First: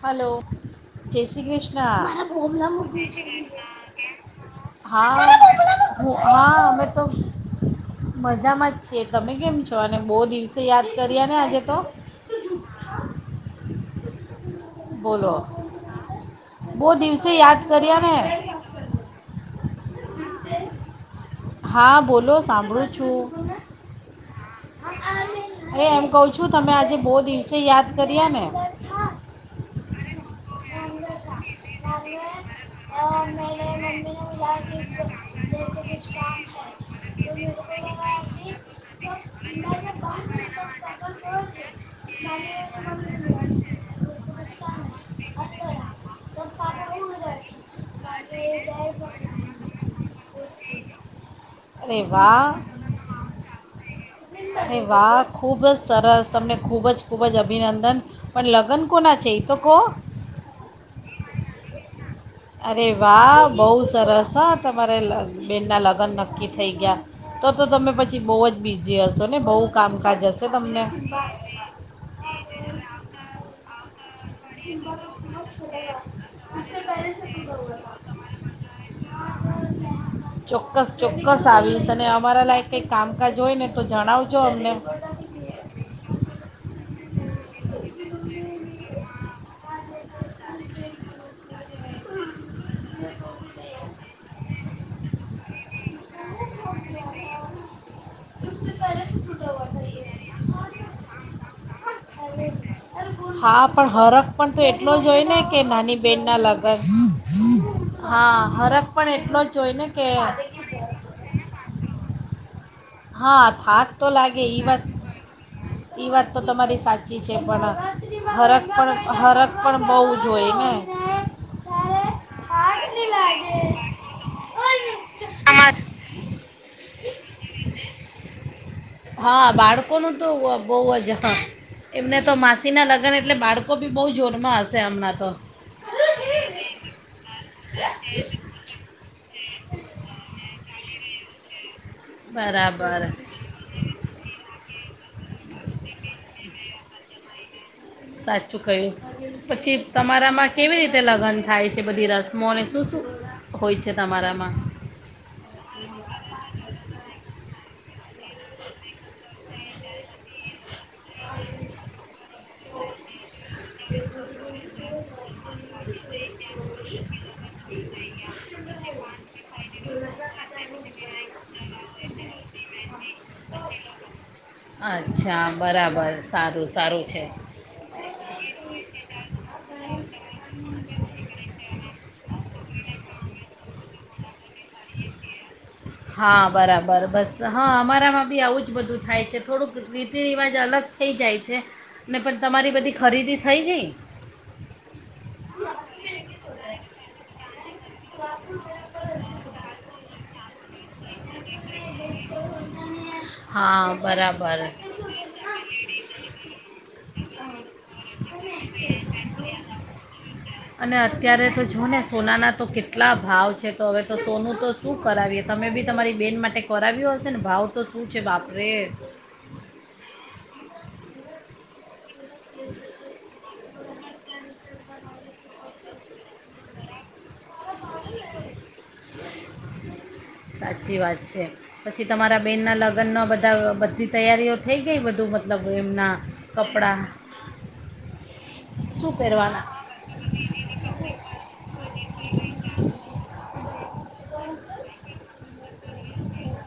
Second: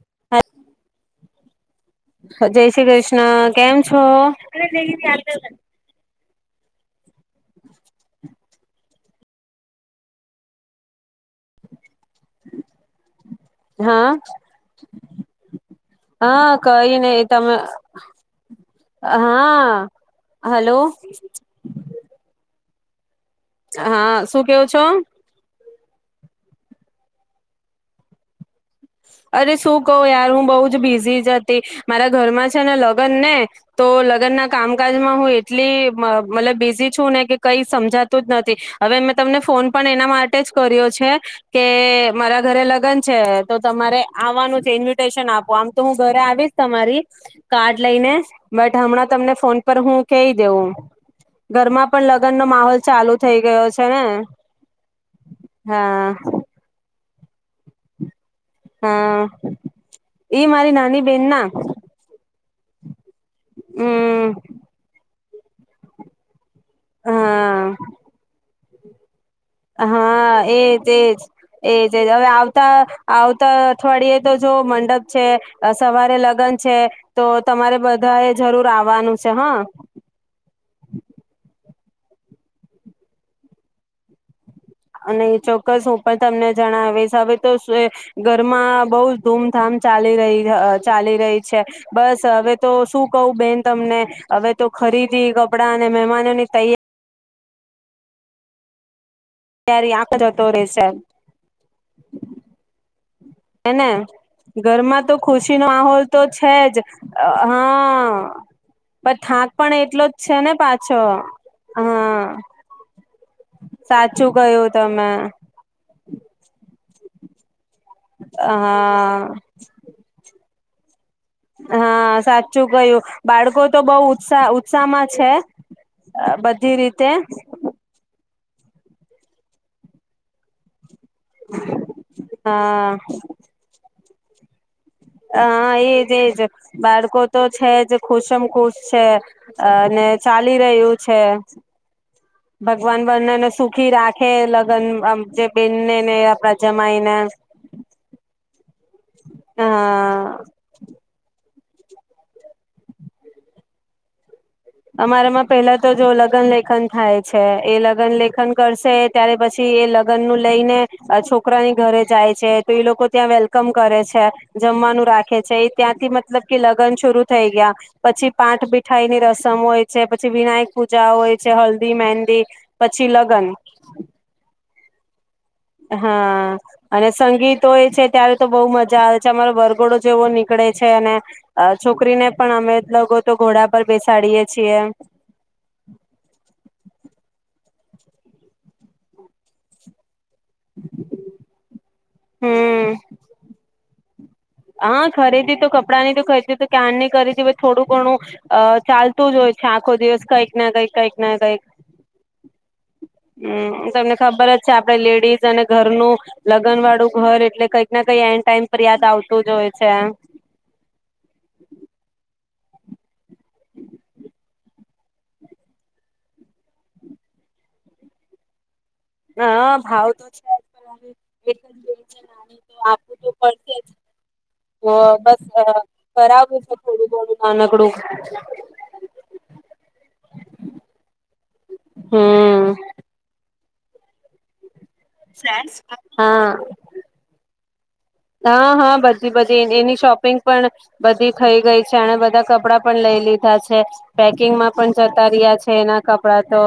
Hello. જય શ્રી કૃષ્ણ. જય શ્રી કૃષ્ણ કેમ છો હા. હા, અમે તો મજામાં જ છીએ. તમે કેમ છો અને બોવ દિવસે યાદ કરીયા ને આજે તો? હા. હા. હા, બહુ કઈ નય દિવસે તમે યાદ કર્યા ને હા. હલો. હા બોલો સાંભળું છું. હા, શું ક્યો છો? અરે, એમ કવ છું, તમે આજે બોવ દિવસે યાદ કર્યા ને? અરે શું કવ યાર, હું બઉ જ બિઝી જ તી મારા ઘરમાં છે ને લગન ને. તો લગન ના કામકાજમાં હું એટલી મ મતલબ બિઝી છું ને કે કઈ સમજાતું જ નથી. હવે મેં તમને ફોન પણ એના માટે જ કર્યો છે કે, મારા ઘરે લગન છે. અરે આવાનું છે. ઇન્વિટેશન આપો આમ તો હું ઘરે આવીશ તમારી કાર્ડ લઈને. બટ હમણાં તમને ફોન પર હું કહી દેઉં. ઘરમાં અરે પણ લગનનો વાહ માહોલ ચાલુ થઈ ગયો છે. છે ને અરે વા. ખુબ જ હા સરસ તમને ખુબ જ ખૂબ જ અભિનંદન. પણ લગ્ન કોના હા, છે એ તો કહો એ મારી નાની બેનના. અરે વા, બોવ હમ સરસ અ તમારે લગ બેનના લગન નક્કી થઈ ગયા. તો હા તો તમે પછી બોવ જ બીઝી હસ હા, એજ એજ એજ એજ. હવે આવતા આવતા અઠવાડીએ તો જોવો મંડપ છે, અ સવારે લગન છે. તો તમારે બધા એ જરૂર આવવાનું છે હ. ચોક્કસ ચોક્કસ આવીશ અને અમારા લાયક કઈક કામકાજ હોય ને તો જણાવજો અમને. અને ચોક્કસ હું પણ તમને જણાવીશ. હવે તો સો એ ઘરમાં બોવ ધૂમધામ ચાલી રહી એ અ ચાલી રહી છે. બસ હવે તો શું કહું બેન તમને હવે તો ખરીદી કપડાં અને મહેમાનોની તૈયા [unintelligible] ત્યારે આંખ જતો રહેેશે. હા, પણ હરખ પણ તો એટલો જ તો હોય ને કે ખુશી નો નાની માહોલ તો બેનના છે લગન. જ હા, હરખ પણ એટલો જ હોય ને કે છો. હા. હા, થાક તો સાચું લાગે. ઈ કયું વાત તમે ઈ વાત તો તમારી સા ચી છે. પણ, અ હરખ પણ હા. હરખ પણ બહુ જોઈએ ને હા, સાચું કહ્યું બાળકો તો બોવ ઉત્સા ઉત્સાહમાં છે. અ બધી રીતે. આ બાળકોનો તો બવ જ એમને તો માસીના લગ્ન એટલે બાળકો બી બહુ જોડમાંસ અ એજ એજ બાળકો તો છે જ ખુશમ ખુશ છે. અને ચાલી રહ્યું છે. ક્ષ ભગવાન બરાબર વર્ણને સુખી રાખે લગ્ન અમં જે બેને ને આપણા જેમ માયના સાઠ છૂકરેસ પછી હા તમારામાં કેવી રીતે લગ્ન થાય છે બધી રસમોને શું શું હોય છે તમારામાં અમારામાં પેલા તો જો લગ્ન લેખન થાય છે એ લગ્ન લેખન કરશે ત્યારે પછી એ લગ્ન નું લઈને આ છોકરાની ઘરે જાય છે. તે લોકો ત્યાં વેલ કમ કરે છે, જમવાનું રાખે છે, એ ત્યાંથી મતલબ કે લગ્ન શરૂ થઈ ગયા. પછી પાઠ બીઠાઈ ની રસ મ હોય છે, પછી વિનાયક પૂજા હોય છે, હલ્દી મેહેંદી, પછી લગ્ન. અચ્છા. બરાબર હા સારું સારું અને છે સંગીતો એ છે ત્યારે તો બહુ મજા આવે છે અમારો વરઘોડો જેવો નીકળે છે અને છોકરીને પણ અમે લોકો તો ઘોડા પર બેસાડીએ છીએ હા બરાબર બસ. હા અમારામાં બી આવું જ બધું થાય છે થોડુંક રી રીતિરિવાજ અલગ થઈ જાય છે. ને પણ તમારી બધી ખરીદી થઈ ગઈ. આ ખરીદી તો કપડાંની તો ખરીદી તો ક્યારની કરી દિવસ થોડું ઘણું અ ચાલતું જ હોય છે આખો દિવસ કઈક ના કઈક કઈક ના કઈક. હમ હા તમને ખબર જ બરાબર છે આપડે લેડીઝ અને ઘરનું લગ્ન વાળું ઘર એટલે કઈક ના કઈ એન ટાઈમ પર યાદ આવતું જ હોય છે. અને અત્યારે તો જો ને સોનાના તો કેટલા ભાવ છે તો હવે તો સોનું તો શું કરાવીએ તમે બી તમારી બેન માટે કરાવ્યો હશે ને ભાવ તો સુ સુ છે બાપ રે. હા કંજે નાનીને તો આપવુ તો પડશે જ. તો બસ કરાવું છે થોડું થોડું સાચી વાત છે પછી તમારા બેન હમ ના લગ્ન ના બધા બધી તૈયારીઓ [unintelligible] બધું મતલબ એમના હા કપડાં હા હા શું બધી બધી પહેરવાના એની શોપિંગ પણ બધી થઈ ગઈ છે અને બધા કપડા પણ લઈ લીધા છે પેકિંગમાં પણ જતા રહ્યા છે એના કપડા તો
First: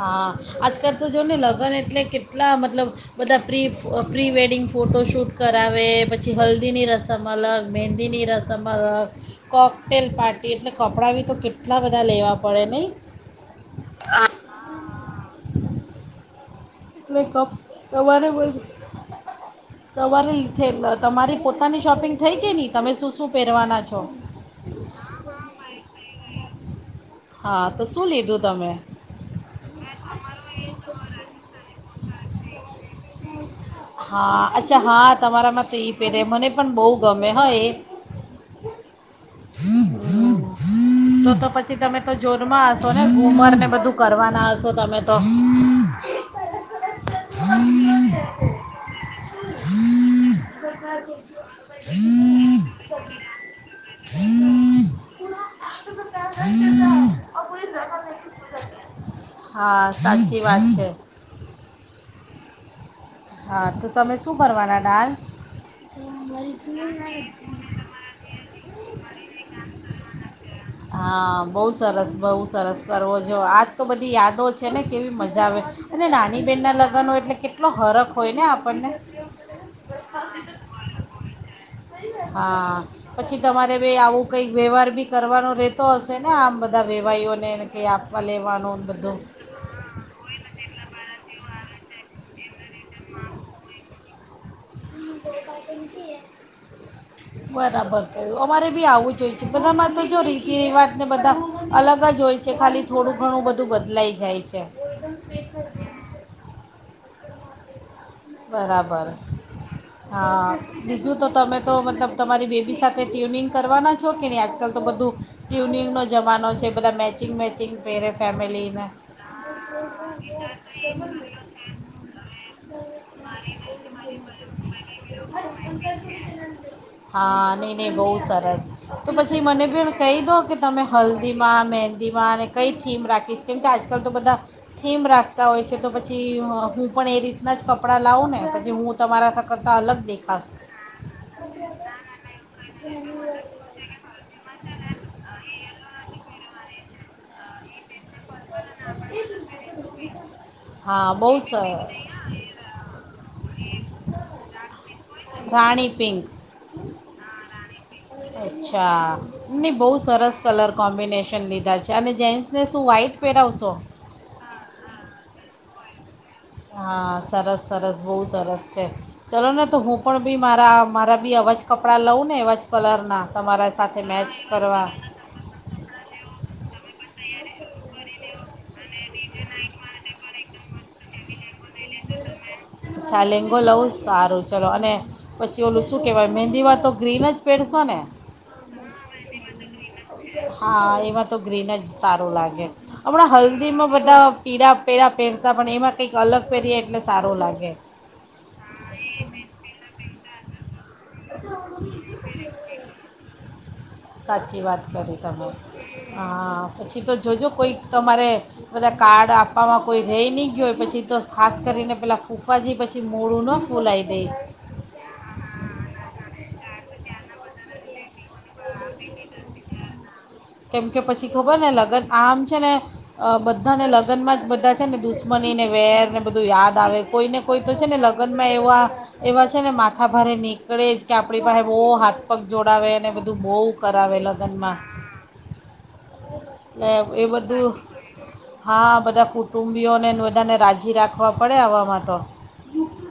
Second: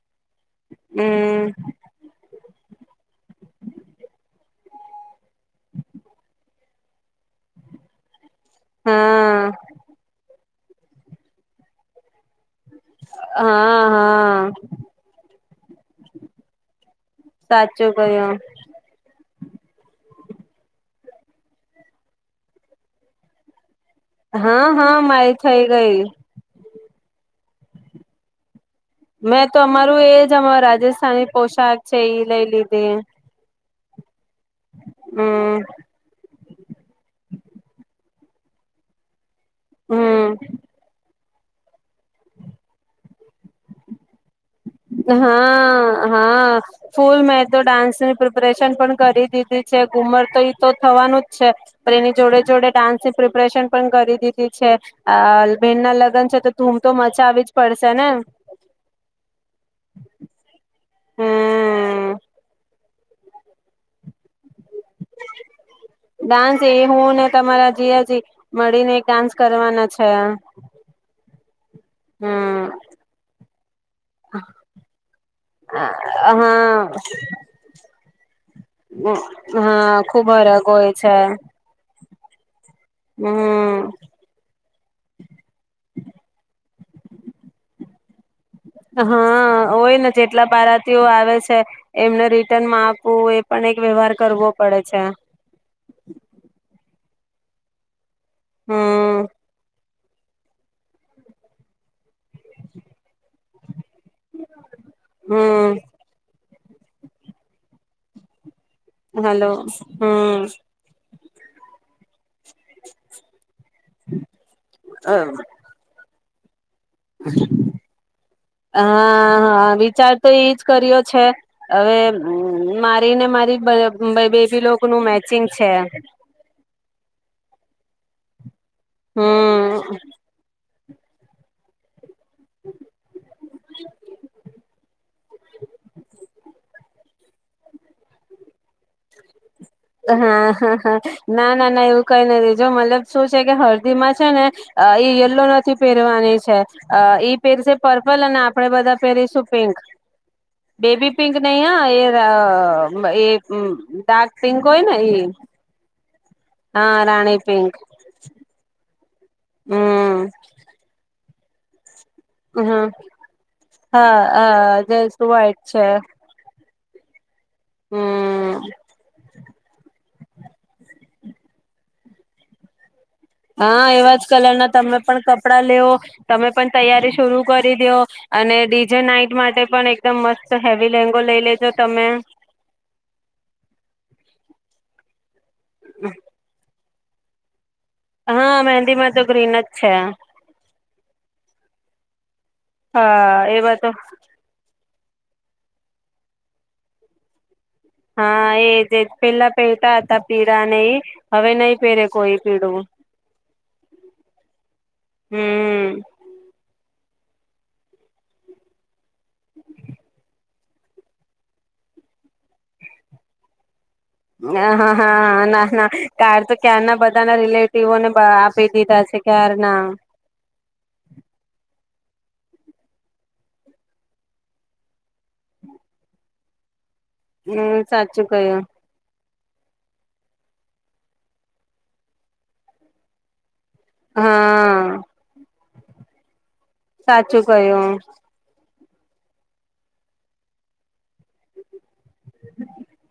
હા આજકાલ તો જો ને હમ લગ્ન એટલે કે આપટણાલા મતલબ બધાબ પ્રી ફ પ્રી વેડિંગ ફોટોશૂટ કરાવે પછી હલ્દી ની રસમ અલગ મહેંદીની રસ સમ હા કોકટેલ પારટ તે એટલે કપડાં બી તો કેટલા બધા લેવાડ હા, હા [inaudible] [inaudible] સાચું કપવારે કયું બ સવારે [unintelligible] તમારી પોતાની શોપિંગ થઈ કે નની તમે શું શું પહેરવાના છો હા, હા, મારી થઇ ગઈ હા તો શું લીધું તમે મેં તો અમારું એ જ રાજસ્થાની પોશાક છે એ લઈ લધે હા અચ્છા હા તમારામાં તો એ પેરે મને પણ બહુ ગમે હો એ હમ, [unintelligible] તો તો પછી તમે તો જોરમાં આશો ને ઉમર ને બધું કરવાનું બનાવશો તમે તો હ ફૂલ મેં તો ડાન્સની પ્રિપરેશન પણ કરી દીધી છે ઘુમર તો એ તો થવાનું જ છે પણ એની જોડે જોડે ડાન્સની પ્રિપરેશન પણ કરી દીધી છે બેહેન ના લગ્ન છે તો ધૂમ તો મજા આવી જ પડશે ને હા સાચી વાત છે હમ [unintelligible] હા [unintelligible] હા તો તમે શું કરવાના હા બહ ડાન્સ એ હું ને તમારા જીજાજી મળીને એક ડાન્સ કરવાના છે સરસ બઉ હમ સરસ કરવો જો આજ તો બધી યાદો છે ને કેવી મજા આવે અને હા નાની બેહેન ના લગ્નો એટલે કેટલો હરખ હોય ને આપ હા ખુબ હરાગ હોય છે હા પછી તમારે હમ ભ આવું કઈ વ્યવહાર બી કરવાનો રેતો હશે ને આમ બ બધા વેવાઓને એને ક આપવા લેવા હા હોય ને જેટલા બારાતીઓ આવે છે એમને રિટર્ન મા આપવું એ પણ એક વ્યવહાર કરવો પડે છે [inaudible] બરાબર અમારે બી આવું હમ જોઈ છે બધા માં જો રીતિ રિવાજને બધા અલગ જ હોય છે ખાલી થોડું ઘણું બધું લઈ જાય છે. હમ બરાબર હલો હમ હા બીજું તો તમે તો મતલબ તમારી બેબી સાથે ટ્યુનિંગ કરવાના છો કે નહી આજકાલ તો બધું ટ્યુનિંગ નો જવાનો છે. બધા મેચિંગ મેચિંગ પહેરે ફેમિલીને હા હા વિચાર તો એજ કર્યો છે હવે મારે ને મારી બેબીલો નું મેચિંગ છે. ને બહુ સરસ. તો પછી મને હમ ભી કહી દો કે તમે હલ્દીમાં મેન દીમાં ને કઈ થીમ રાખીશ કેમ કે આજકાલ તો બધા થીમ રાખતા હોય છે તો પછી હું પણ એ રીતના જ કપ ડા લાવ ને પછી હું તમારા સાથ હા હ હ ના ના ના એવું કઈ નહ રેજો મતલબ શું છે કે હળદીમાં છે ને યલો નથી પહેરવાની છે અ પેરસે પર્પલ અને આપ આપડે બધા પહેરીશું પિંક હા બેબી પિંક બહુ નહી સર હા એ અ એ હમ [inaudible] પિંક હોયને ઈ રાણીપિંક હા રાણી પિંક અચ્છા ને બહુ હમ સરસ કલર કોમ્બિનેશન લીધા છે અને જેન્ટ્સને શું હમ વ્હાઇટ પહેરાવશો હા અ વાઈટ છે હા સરસ, સરસ, બહુ સરસ હમ છે ચલો ને તો હું પણ બી મારા મારા બી અવા જ કપડાં લઉં ને એવાજ કલરના તમારા હા સાથે એવાજ મેચ કલર ના કરવા તમે પણ કપડા લેવો, તમે પણ તૈયારી શુરૂ કરી દેઓ અને જે નાઈટ માટે પણ એકદમ મસ્ત હેવી લેંગો લઈ લેજો તમે [inaudible] અચ્છા લેંગો લઉું સારું ચલો અને પછી ઓલું શું કેહેવાય મહેંદી વા તો ગ્રીન જ પેરશો ને હા મેંહદી માતો ગ્રીન જ છે હા એમાં તો ગ્રીન જ સારું લાગે આપણા હા એવા તો હલ્દીમાં બધા પીળા પેરા પેર ત પણ એમાં કંઈક અલગ પહેરીએ એટલે સારું લાગે હા એ જ એ જ પેલા પહેરતા હતા પીળા ને એ હવે નહી પહેરે કોઈ પીળું [inaudible] સાચી વાત કરી તમે, હમ હા પછી તો જોજો કોઈ તમારે બધા કાર્ડ આપવામાં કોઈ રેય ની ગયું હોય પછી તો ખાસ કરીને પેલાં ફૂફાજી પછી મોડુંનો હા, હા, હા, ના, ના કાડ તો ક્યંના બધા ના રિલેટિવોને બ આપી દીધા છે ક્યાર ના કેમ કે પછી ખબર ને લગ્ન આમ છે ને અ બધાને લગ્નમાં જ બધા છે ને દુશ્મની ને વેર ને બધું યાદ આવે કોઈને કોઈ તો હમ છે ને સાચું લગ્નમાં કયું એવા એવા છે ને માથા ભારે નીકળે જ, કે આપણી પાસે બહુ હાથ પગ જોડાવે અને બ દુ બોવ કરાવે લગનમાં હા સાચું કહ્યું હા બધા કુટુંબીઓને ને બધાને રાજી રાખવા પડે આવામાં તો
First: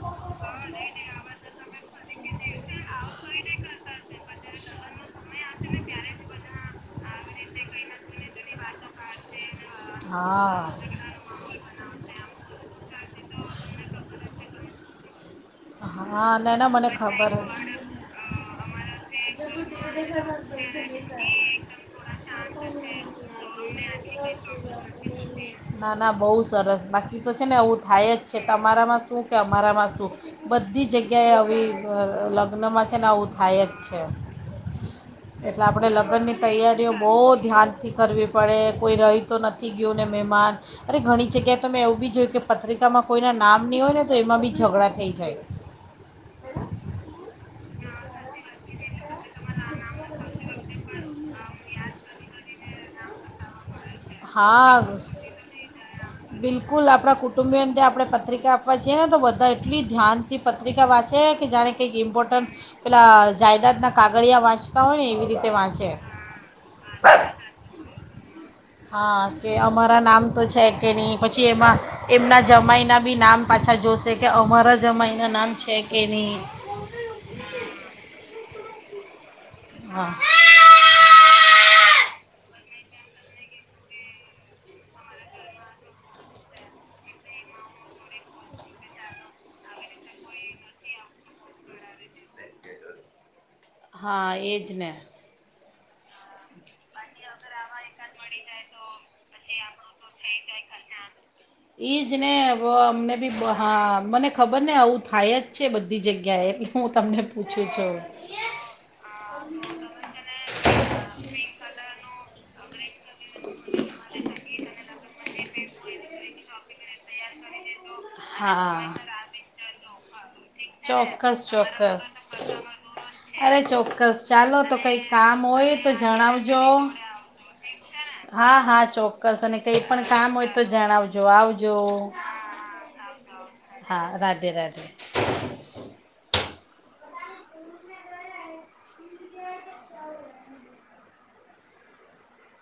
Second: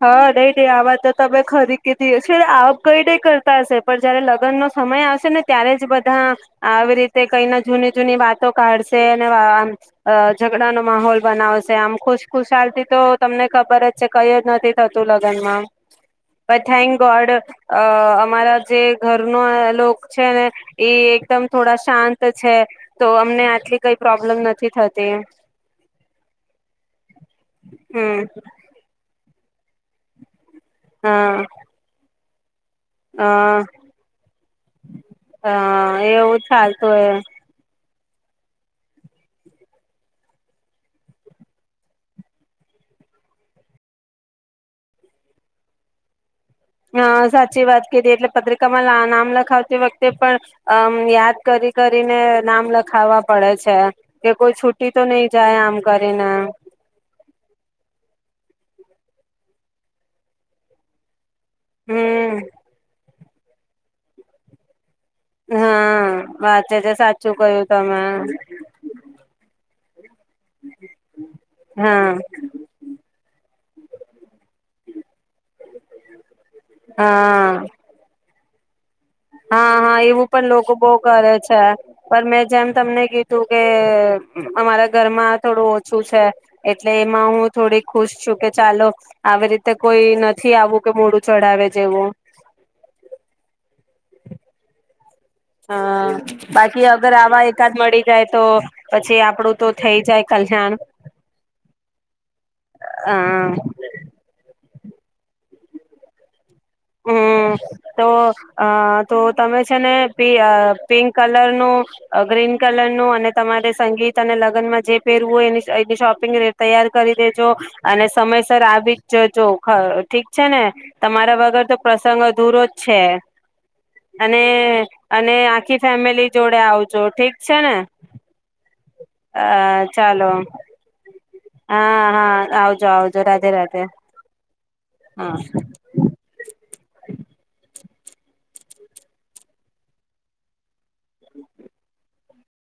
હા, નય, નય આ વાત તમે ખરી કી દી છે આમ કઈ નય કરતા હશે પણ જયારે લગ્નનો સમય આવશે ને ત્યારે જ બધા આવી રીતે તે કઈ ના જૂની જૂની વાતો કાઢશે, અને આમ અ હા ઝઘડાનો માહોલ બનાવશે આમ ખુશખુશાલ થી તો તમને ખબર જ ક જ નથી થતું લગનમાં, હા ના પણ ના મને થેન્ક ખબર ગોડ જ છે. અ અમારા જે ઘર લોક છે ને ઈ એકદમ થોડા શાંત છે તો અમને આટલી કઈ પ્રબ્લેમ નથી થતી, ના ના બહુ સરસ બાકી તો છે ને આવું થાય હમ જ છે તમારામાં શું કે અમારામાં સુખ બધી જગ્યાએ હા આવી અલગ લગ્નમાં છે ને આવું અ થાય જ છે અ એટલે આપડે લગ્ન ની એવું તૈયારીઓ ચાલતું બહુ એ ધ્યાન નથી કરવી પડે કોઈ રહી તો નથી ગયું ને મહેમાન અરે ઘણી જગ્યાએ તો મેં એવું બી જોયું કે પત્રિકામાં કોઈના નામ નહીં હોય ને તો એમાં બી ઝઘડા થઈ જાય હ, સાચી વાત કીધી એટલે પત્રિકામાં નામ લખાવતી વખતે પણ અમ યાદ કરી કરીને નામ લખાવા પડે છે કે કોઈ હા, છૂટી તો નહી જાય આમ કરીને બિલકુલ આપણા કુટુંબી આપે પત્રિકા આપવા છીએ ને તો બધા એટલી ધ્યાન થી પત્રિકા વાંચે કે જાણે ક ઇમપોર્ટાન્ટ હમ પેલા જાાયદાદના કાગળિયા વાંચ હા વાંચે છે, સાચું કયું તમે હા કે અમારા નામ તો છે કે નહી પછી એમાં હા એમના જમાયના બી નામ પાછા જોશે કે અમારા જમાય ના નામ છે કે ની હા હા, હા, એવું પણ લોકો બહ કરે છે પણ મેં જેમ તમને કીધું કે અમારા ઘરમાં થોડું ઓછું છે એટલે એમાં હું થોડી ખુશ છું કે ચાલો આવી રીતે કોઈ નથી આવું કે મોડું ચઢાવે જેવું હા એજ ને હમ બાકી અગર આવા એકાદ મળી જાય તો પછી આપડું તો થઇ જાય કલ્યાણ ઈજ ને અમને અ બી હા મને ખબર ખબર ને આવું થાય જ છે બધી જગ્યા એ હમ તો અ તો તમે છે ને પિંક કલર નું ગ્રીન કલન. અને તમારે સંગીત અને લગ્નમાં જે પહેરવું હોય એની એની શોપિંગ તૈયાર કરી દેજો અને સમયસર હા આવી જ જજો ઠીક છે ને તમારા ચોક્કસ વગર અરે તો પ્રસંગ અધૂરો જ છે ચોક્કસ અને ચાલો તો કઈ અને કામ હોય આખી તો ફેમિલી જોડે જણાવજો આવજો ઠીક છે ને હા, હા ચોક્કસ અ અને કઈ પણ ચાલો કામ હોય તો જણાવજો આવજો હા, હા, આવજો આવઉજ. જરાક હા રાધે રાધે [inaudible] હમ